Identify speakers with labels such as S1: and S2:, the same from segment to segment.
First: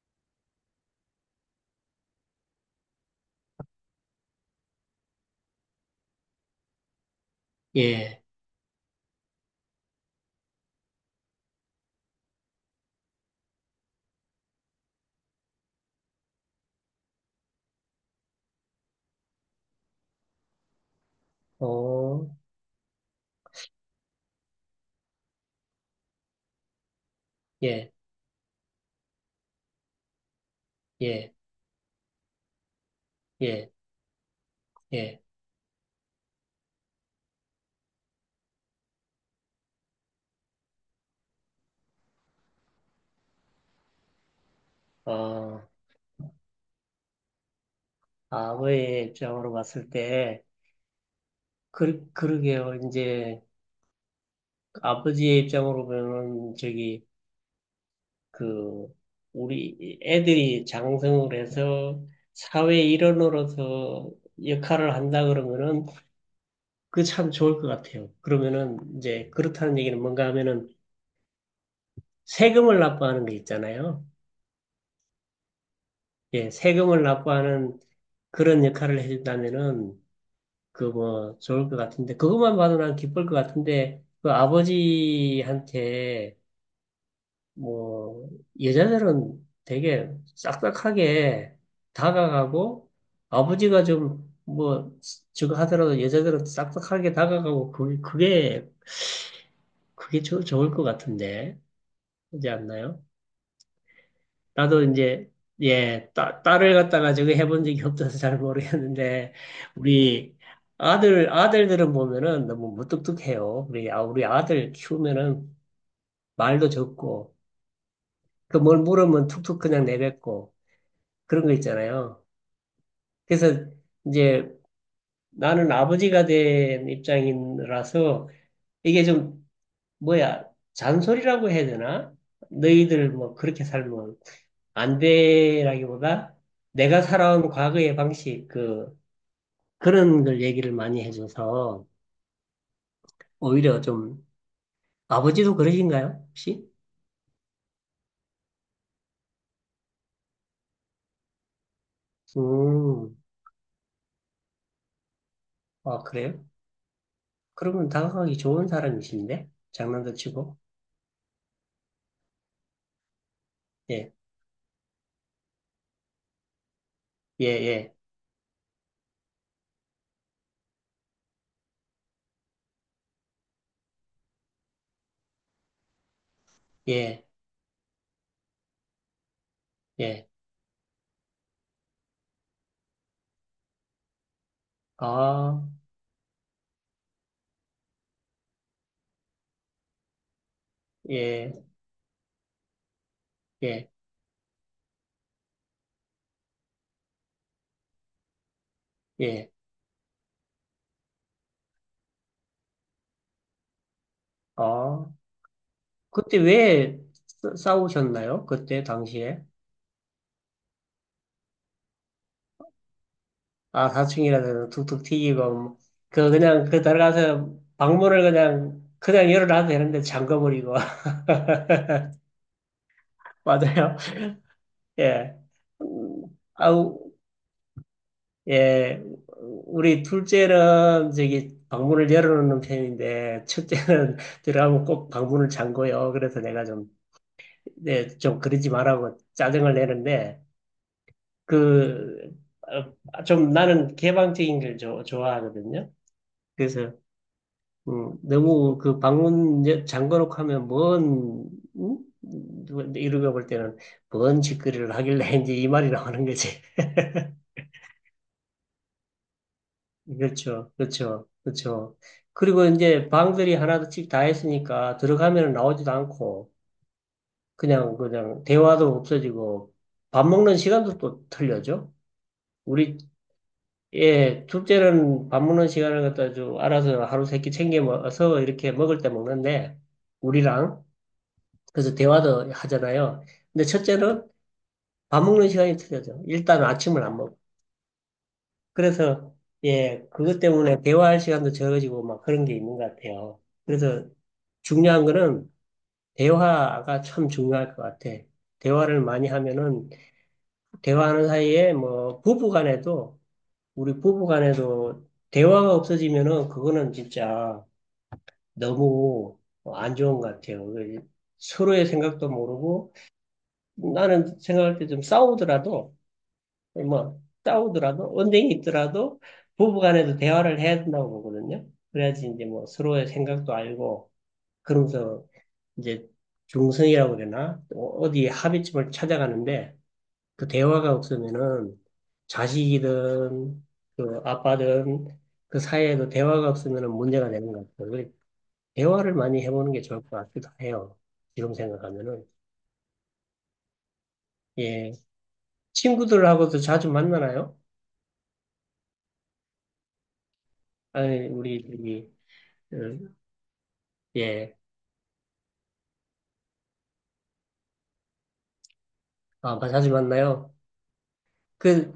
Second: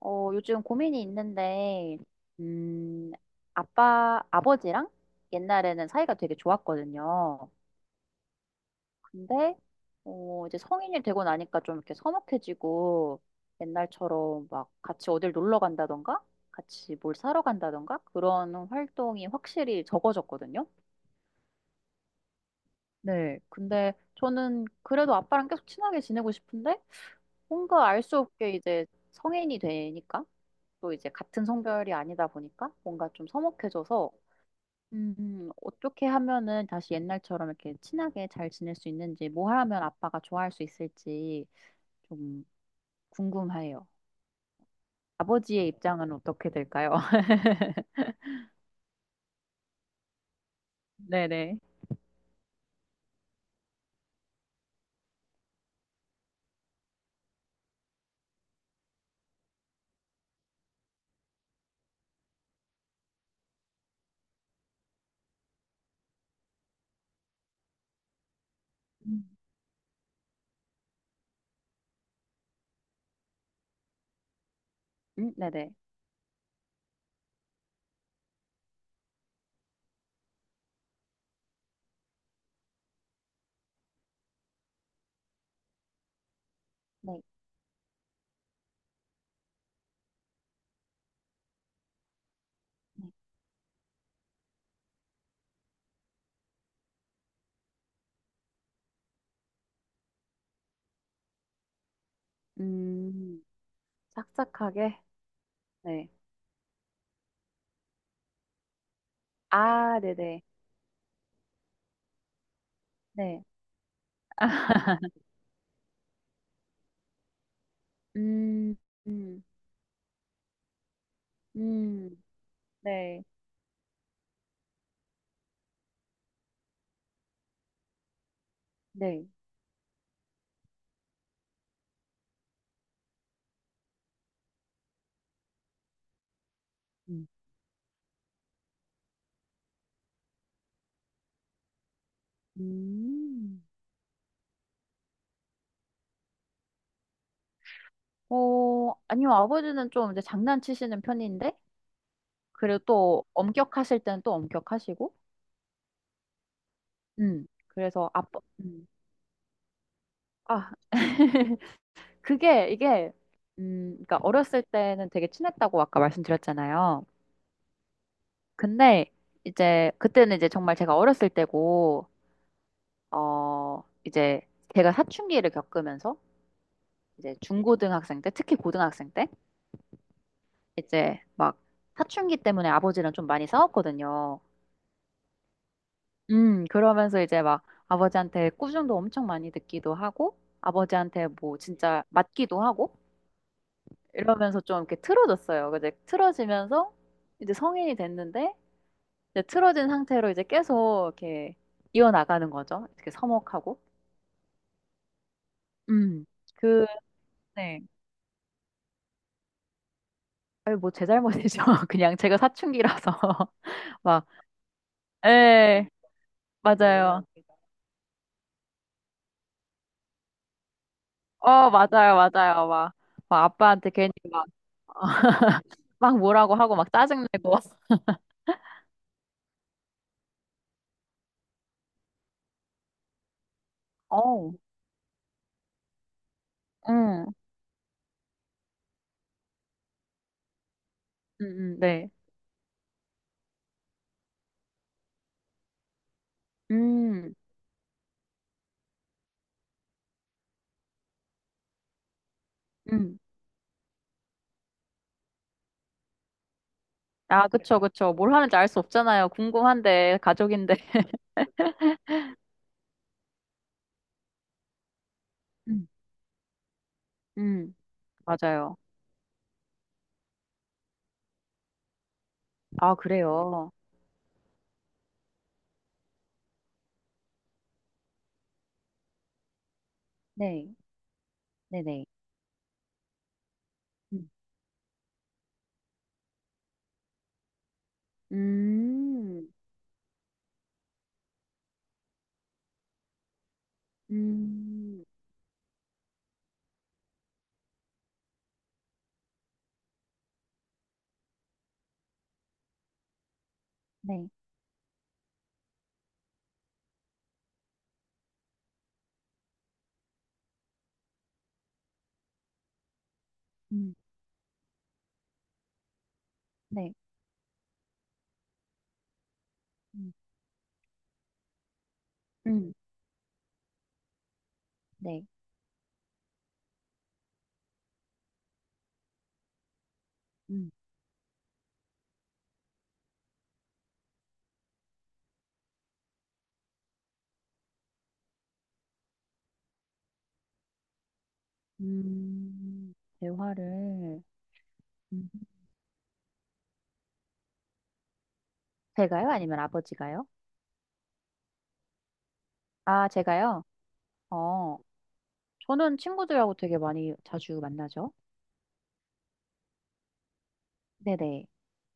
S1: 요즘 고민이 있는데, 음, 아버지랑 옛날에는 사이가 되게 좋았거든요.
S2: 예,
S1: 근데, 이제 성인이 되고 나니까 좀 이렇게 서먹해지고, 옛날처럼 막 같이 어딜 놀러 간다던가, 같이 뭘 사러 간다던가, 그런 활동이 확실히 적어졌거든요.
S2: 어,
S1: 네. 근데 저는 그래도 아빠랑 계속 친하게 지내고 싶은데, 뭔가
S2: 예,
S1: 알 수 없게 이제 성인이 되니까, 또 이제
S2: 예,
S1: 같은 성별이 아니다 보니까 뭔가 좀
S2: 예,
S1: 서먹해져서
S2: 예,
S1: 어떻게 하면은 다시 옛날처럼 이렇게 친하게 잘 지낼 수 있는지, 뭐 하면 아빠가 좋아할 수 있을지 좀 궁금해요.
S2: 어,
S1: 아버지의 입장은 어떻게 될까요?
S2: 아버의 입장으로 봤을 때,
S1: 네네.
S2: 그러게요. 이제, 아버지의 입장으로 보면, 저기, 그, 우리 애들이 장성을 해서 사회 일원으로서 역할을 한다 그러면은, 그 참 좋을 것 같아요. 그러면은,
S1: 음.
S2: 이제, 그렇다는 얘기는 뭔가 하면은, 세금을 납부하는 게 있잖아요.
S1: 네네.
S2: 예, 세금을 납부하는 그런 역할을 해준다면은, 그 뭐 좋을 것 같은데 그것만 봐도 난 기쁠 것 같은데 그 아버지한테
S1: 네,
S2: 뭐 여자들은 되게 싹싹하게 다가가고
S1: 네.
S2: 아버지가 좀 뭐 저거 하더라도 여자들은 싹싹하게 다가가고 그게 좋을 것 같은데 그지 않나요?
S1: 음,
S2: 나도
S1: 싹싹하게.
S2: 이제 예,
S1: 네.
S2: 딸을 갖다가 저기 해본 적이 없어서 잘 모르겠는데
S1: 아,
S2: 우리
S1: 네네.
S2: 아들들은 보면은 너무
S1: 네.
S2: 무뚝뚝해요. 우리 아들
S1: 아,
S2: 키우면은 말도 적고 그 뭘
S1: 음,
S2: 물으면
S1: 음,
S2: 툭툭 그냥 내뱉고 그런 거
S1: 음,
S2: 있잖아요.
S1: 네.
S2: 그래서 이제 나는 아버지가 된 입장이라서 이게
S1: 네.
S2: 좀 뭐야 잔소리라고 해야 되나? 너희들 뭐 그렇게 살면 안 돼라기보다 내가
S1: 음.
S2: 살아온 과거의 방식, 그, 그런 걸 얘기를 많이 해줘서
S1: 음.
S2: 오히려 좀 아버지도 그러신가요? 혹시?
S1: 어, 아니요, 아버지는 좀 이제 장난치시는 편인데, 그리고
S2: 음,
S1: 또 엄격하실 때는 또 엄격하시고,
S2: 아, 그래요? 그러면
S1: 그래서
S2: 다가가기
S1: 아빠,
S2: 좋은
S1: 음,
S2: 사람이신데? 장난도 치고?
S1: 아, 그게, 이게,
S2: 예,
S1: 그러니까 어렸을 때는 되게 친했다고 아까 말씀드렸잖아요.
S2: 예, 예,
S1: 근데 이제, 그때는 이제 정말 제가 어렸을 때고, 이제 제가 사춘기를 겪으면서,
S2: 예,
S1: 이제 중고등학생 때, 특히 고등학생 때,
S2: 예,
S1: 이제 막 사춘기 때문에 아버지랑 좀 많이 싸웠거든요.
S2: 아,
S1: 그러면서 이제 막 아버지한테 꾸중도 엄청 많이 듣기도 하고, 아버지한테
S2: 예,
S1: 뭐 진짜 맞기도 하고,
S2: 예,
S1: 이러면서 좀 이렇게 틀어졌어요. 근데 틀어지면서 이제 성인이 됐는데, 이제
S2: 예,
S1: 틀어진 상태로 이제 계속 이렇게 이어나가는 거죠. 이렇게 서먹하고.
S2: 아.
S1: 음,
S2: 그때
S1: 그,
S2: 왜
S1: 네.
S2: 싸우셨나요? 그때 당시에?
S1: 아니, 뭐 제 잘못이죠. 그냥 제가 사춘기라서.
S2: 아,
S1: 막,
S2: 사춘기라서 툭툭 튀기고, 뭐.
S1: 에,
S2: 그냥
S1: 맞아요.
S2: 들어가서 방문을 그냥 열어놔도 되는데 잠가버리고.
S1: 어, 맞아요, 맞아요. 막 아빠한테
S2: 맞아요.
S1: 괜히 막,
S2: 예.
S1: 막
S2: 음,
S1: 뭐라고 하고 막
S2: 아우,
S1: 짜증내고.
S2: 예. 우리 둘째는 저기 방문을 열어놓는 편인데, 첫째는
S1: 어.
S2: 들어가면 꼭 방문을 잠궈요. 그래서 내가 좀,
S1: 응,
S2: 네, 좀 그러지 말라고 짜증을 내는데,
S1: 응, 응, 네.
S2: 그, 어, 좀 나는 개방적인 걸 좋아하거든요. 그래서
S1: 음,
S2: 너무 그 방문 잠궈놓고 하면 뭔, 음? 누가
S1: 음.
S2: 이루가 볼 때는 뭔 짓거리를 하길래 이제 이 말이 나오는 거지.
S1: 아, 그쵸, 그쵸. 뭘 하는지 알 수 없잖아요. 궁금한데,
S2: 그렇죠.
S1: 가족인데.
S2: 그렇죠. 그렇죠. 그리고 이제 방들이 하나씩 다 했으니까 들어가면
S1: 음,
S2: 나오지도 않고
S1: 음,
S2: 그냥
S1: 맞아요.
S2: 대화도 없어지고 밥 먹는 시간도 또 틀려져.
S1: 아,
S2: 우리,
S1: 그래요.
S2: 예, 둘째는 밥 먹는 시간을 갖다 좀 알아서 하루 세끼 챙겨 먹어서 이렇게 먹을 때 먹는데
S1: 네,
S2: 우리랑 그래서
S1: 네네.
S2: 대화도 하잖아요. 근데 첫째는
S1: 음,
S2: 밥 먹는 시간이 틀려져. 일단 아침을 안 먹어. 그래서
S1: 음,
S2: 예, 그것 때문에 대화할 시간도 적어지고 막 그런 게 있는 것 같아요. 그래서
S1: 음,
S2: 중요한 거는 대화가 참 중요할 것 같아. 대화를 많이 하면은 대화하는 사이에 뭐 부부 간에도 우리 부부
S1: 네,
S2: 간에도 대화가 없어지면은 그거는 진짜 너무 안 좋은 것 같아요. 그 서로의 생각도 모르고
S1: 음,
S2: 나는 생각할 때 좀 싸우더라도
S1: 네,
S2: 뭐 싸우더라도 언쟁이 있더라도
S1: 음,
S2: 부부간에도 대화를 해야 된다고 보거든요. 그래야지 이제 뭐
S1: 음,
S2: 서로의 생각도 알고 그러면서
S1: 네.
S2: 이제 중성이라고 그러나 어디 합의점을 찾아가는데 그
S1: 음,
S2: 대화가 없으면은 자식이든 그 아빠든 그 사이에도 대화가 없으면은 문제가 되는 것 같아요. 그래 대화를 많이 해보는 게 좋을 것 같기도 해요. 지금 생각하면은
S1: 음, 대화를
S2: 예
S1: 음.
S2: 친구들하고도 자주 만나나요?
S1: 제가요? 아니면 아버지가요?
S2: 아니 우리 저기 어,
S1: 아, 제가요?
S2: 예.
S1: 어, 저는 친구들하고 되게 많이 자주 만나죠.
S2: 아, 자주 만나요?
S1: 네네,
S2: 그,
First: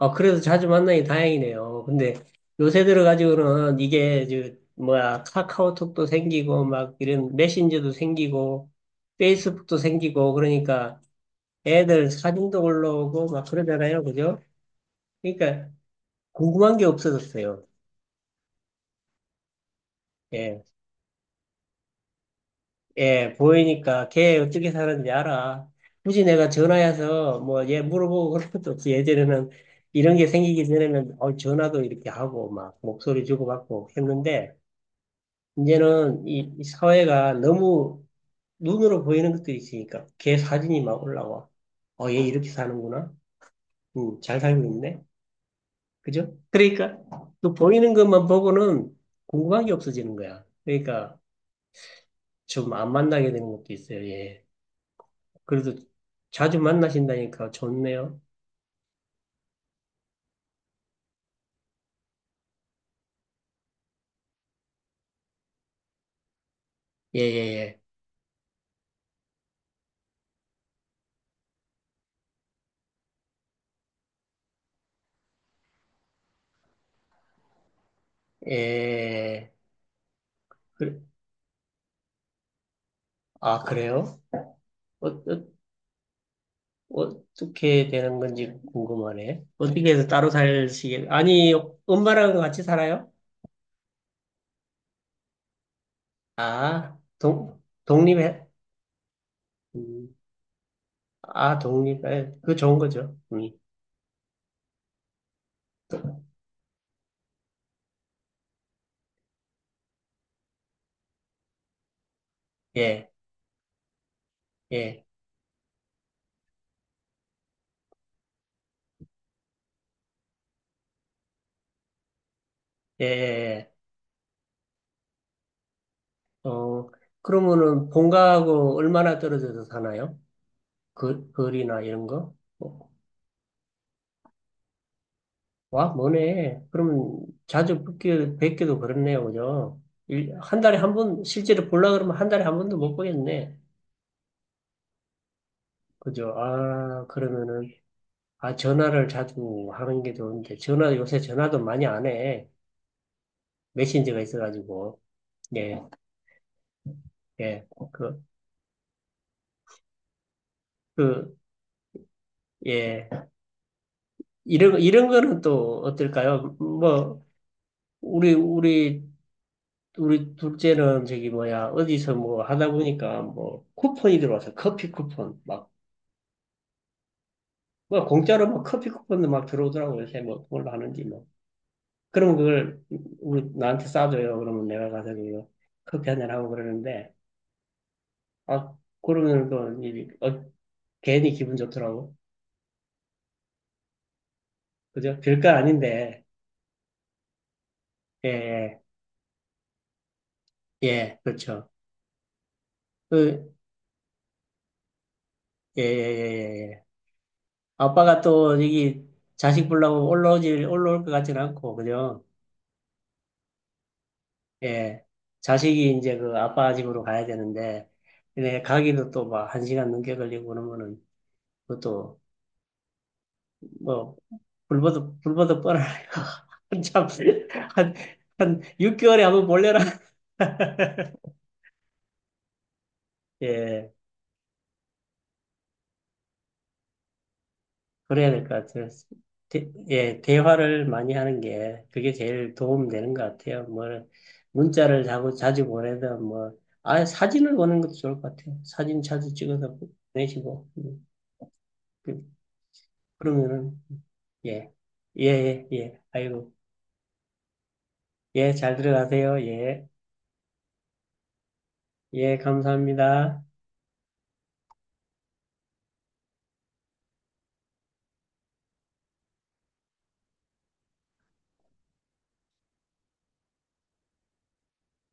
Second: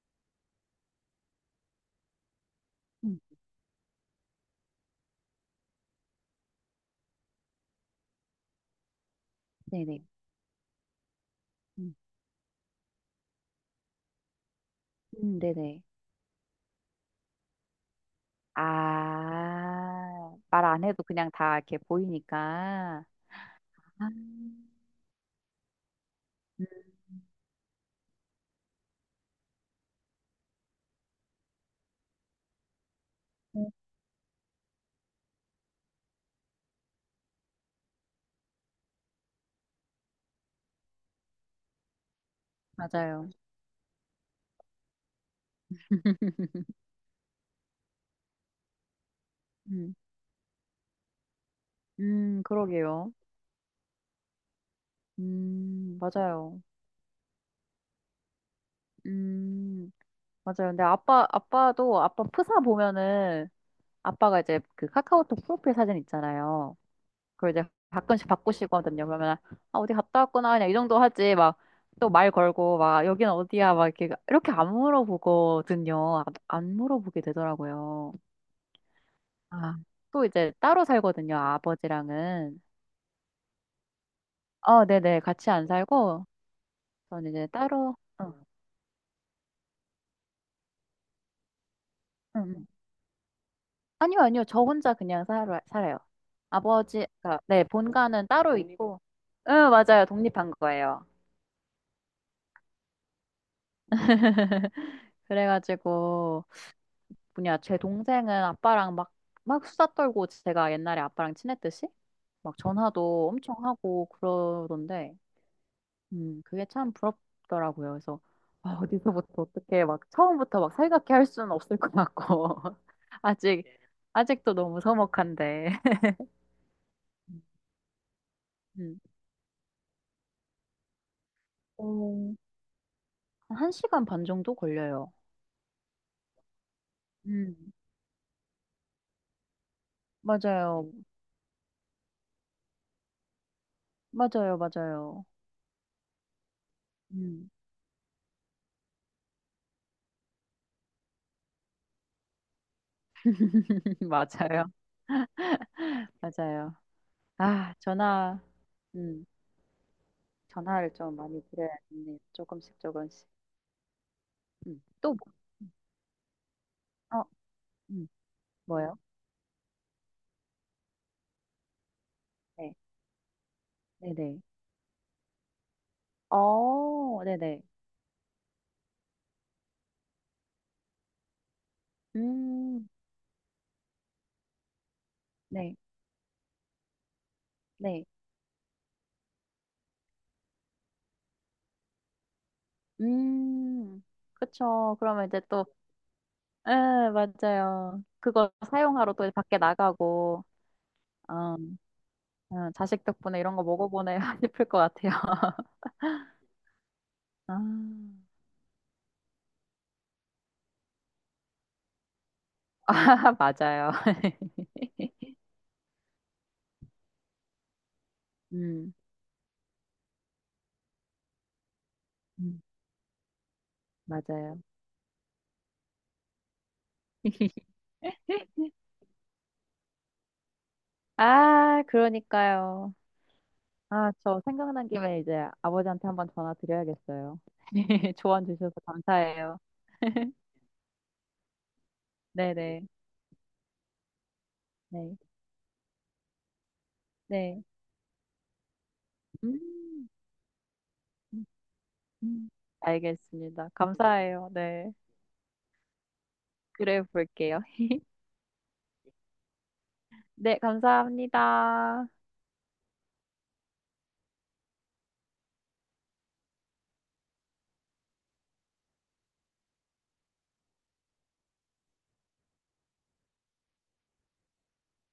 S2: 아, 그래도 자주 만나니 다행이네요. 근데 요새
S1: 음.
S2: 들어가지고는 이게, 저, 뭐야, 카카오톡도 생기고, 막 이런 메신저도 생기고, 페이스북도
S1: 네네.
S2: 생기고, 그러니까 애들 사진도 올라오고, 막 그러잖아요. 그죠? 그러니까
S1: 네네.
S2: 궁금한 게 없어졌어요.
S1: 아,
S2: 예.
S1: 말 안 해도 그냥 다 이렇게 보이니까.
S2: 예,
S1: 아,
S2: 보이니까 걔 어떻게 사는지 알아. 굳이 내가 전화해서 뭐 얘 물어보고 그런 것도 없이 예전에는 이런 게 생기기 전에는 어, 전화도 이렇게 하고 막 목소리
S1: 음,
S2: 주고받고 했는데 이제는 이 사회가 너무 눈으로 보이는 것들이 있으니까 걔 사진이 막 올라와. 어, 얘 이렇게 사는구나.
S1: 맞아요.
S2: 잘 살고 있네. 그죠? 그러니까 또 보이는 것만 보고는 궁금한 게
S1: 음,
S2: 없어지는 거야. 그러니까 좀 안
S1: 그러게요.
S2: 만나게 되는 것도 있어요. 예. 그래도 자주
S1: 맞아요.
S2: 만나신다니까 좋네요.
S1: 음, 맞아요. 근데 아빠도, 아빠 프사 보면은, 아빠가 이제 그 카카오톡 프로필 사진 있잖아요.
S2: 예,
S1: 그리고 이제
S2: 예,
S1: 가끔씩 바꾸시거든요. 그러면 아 어디 갔다 왔구나 그냥 이 정도 하지 막 또 말 걸고 막 여기는 어디야 막 이렇게 이렇게 안 물어보거든요. 아, 안 물어보게 되더라고요.
S2: 예. 예.
S1: 아, 또 이제 따로
S2: 그-
S1: 살거든요. 아버지랑은
S2: 아, 그래요?
S1: 어
S2: 어, 어,
S1: 네네 같이 안 살고 저는 이제
S2: 어떻게
S1: 따로
S2: 되는
S1: 응,
S2: 건지 궁금하네. 어떻게 해서 따로 살시게? 아니, 엄마랑
S1: 응.
S2: 같이
S1: 응.
S2: 살아요?
S1: 아니요 아니요 저 혼자 그냥 살아요.
S2: 아,
S1: 아버지 가 네 본가는
S2: 독립해?
S1: 따로 있고 응 맞아요
S2: 음,
S1: 독립한 거예요.
S2: 아, 독립해. 그거 좋은 거죠. 음.
S1: 그래가지고 뭐냐, 제 동생은 아빠랑 막, 막 수다 떨고 제가 옛날에 아빠랑 친했듯이 막
S2: 예,
S1: 전화도 엄청 하고
S2: 예,
S1: 그러던데, 그게 참 부럽더라고요. 그래서, 아, 어디서부터 어떻게 막 처음부터 막 살갑게 할 수는 없을 것 같고,
S2: 예,
S1: 아직,
S2: 예.
S1: 아직도 너무 서먹한데.
S2: 예. 어, 그러면은 본가하고
S1: 음,
S2: 얼마나 떨어져서 사나요? 그, 거리나 이런
S1: 어,
S2: 거? 어,
S1: 1시간 반 정도 걸려요.
S2: 와, 뭐네. 그러면
S1: 음,
S2: 자주 뵙기도 그렇네요. 그죠? 일, 한 달에
S1: 맞아요.
S2: 한 번, 실제로 보려 그러면 한 달에 한 번도 못 보겠네.
S1: 맞아요. 맞아요.
S2: 그죠? 아,
S1: 음,
S2: 그러면은, 아, 전화를 자주 하는 게 좋은데, 전화, 요새 전화도 많이 안 해. 메신저가
S1: 맞아요.
S2: 있어가지고. 예,
S1: 맞아요.
S2: 예.
S1: 아,
S2: 그,
S1: 전화, 음. 전화를 좀
S2: 그,
S1: 많이 드려야겠네요. 조금씩 조금씩.
S2: 예.
S1: 음.
S2: 이런
S1: 또 뭐?
S2: 거는
S1: 음.
S2: 또 어떨까요? 뭐,
S1: 어, 음.
S2: 우리,
S1: 뭐요?
S2: 우리, 우리 둘째는 저기 뭐야, 어디서 뭐 하다
S1: 네,
S2: 보니까 뭐, 쿠폰이
S1: 네네.
S2: 들어와서 커피 쿠폰, 막
S1: 어, 네네.
S2: 뭐 공짜로 막 커피 쿠폰도 막 들어오더라고 요새 뭐 그걸로 하는지 뭐그면 그걸
S1: 음,
S2: 우리 나한테 싸줘요 그러면 내가 가서 그
S1: 네,
S2: 커피 한잔 하고 그러는데
S1: 네.
S2: 아 그러면 또 어, 괜히 기분 좋더라고
S1: 음, 그쵸.
S2: 그죠
S1: 그러면 이제
S2: 별거
S1: 또,
S2: 아닌데
S1: 예, 맞아요. 그거
S2: 예예
S1: 사용하러 또 밖에 나가고,
S2: 예, 예, 그렇죠
S1: 음, 자식 덕분에
S2: 그예예예예
S1: 이런 거 먹어보네 싶을 것 같아요.
S2: 예, 예. 예, 예. 예. 아빠가
S1: 아,
S2: 또 여기 자식 보려고 올라오질 올라올 것 같지는 않고 그죠
S1: 맞아요.
S2: 예 자식이 이제 그 아빠 집으로 가야 되는데 근데
S1: 음,
S2: 가기도 또 막 한 시간 넘게 걸리고 그러면은 그것도
S1: 음,
S2: 뭐
S1: 맞아요.
S2: 불보듯 뻔하네요. 한참 한한 6개월에 한번 몰려라
S1: 아, 그러니까요.
S2: 예,
S1: 아, 저 생각난 김에 이제 아버지한테 한번 전화 드려야겠어요.
S2: 그래야 될
S1: 조언
S2: 것
S1: 주셔서
S2: 같아요.
S1: 감사해요.
S2: 예, 대화를 많이 하는 게 그게 제일
S1: 네네.
S2: 도움 되는 것 같아요. 뭐 문자를
S1: 네.
S2: 자꾸 자주 보내든 뭐 아 사진을
S1: 네.
S2: 보는 것도 좋을 것 같아요. 사진 자주 찍어서
S1: 음,
S2: 보내시고
S1: 음,
S2: 그,
S1: 음. 알겠습니다.
S2: 그러면은
S1: 감사해요.
S2: 예,
S1: 네.
S2: 예, 예, 예. 아이고,
S1: 그래 볼게요.
S2: 예, 잘 들어가세요. 예,
S1: 네, 감사합니다.
S2: 예, 감사합니다.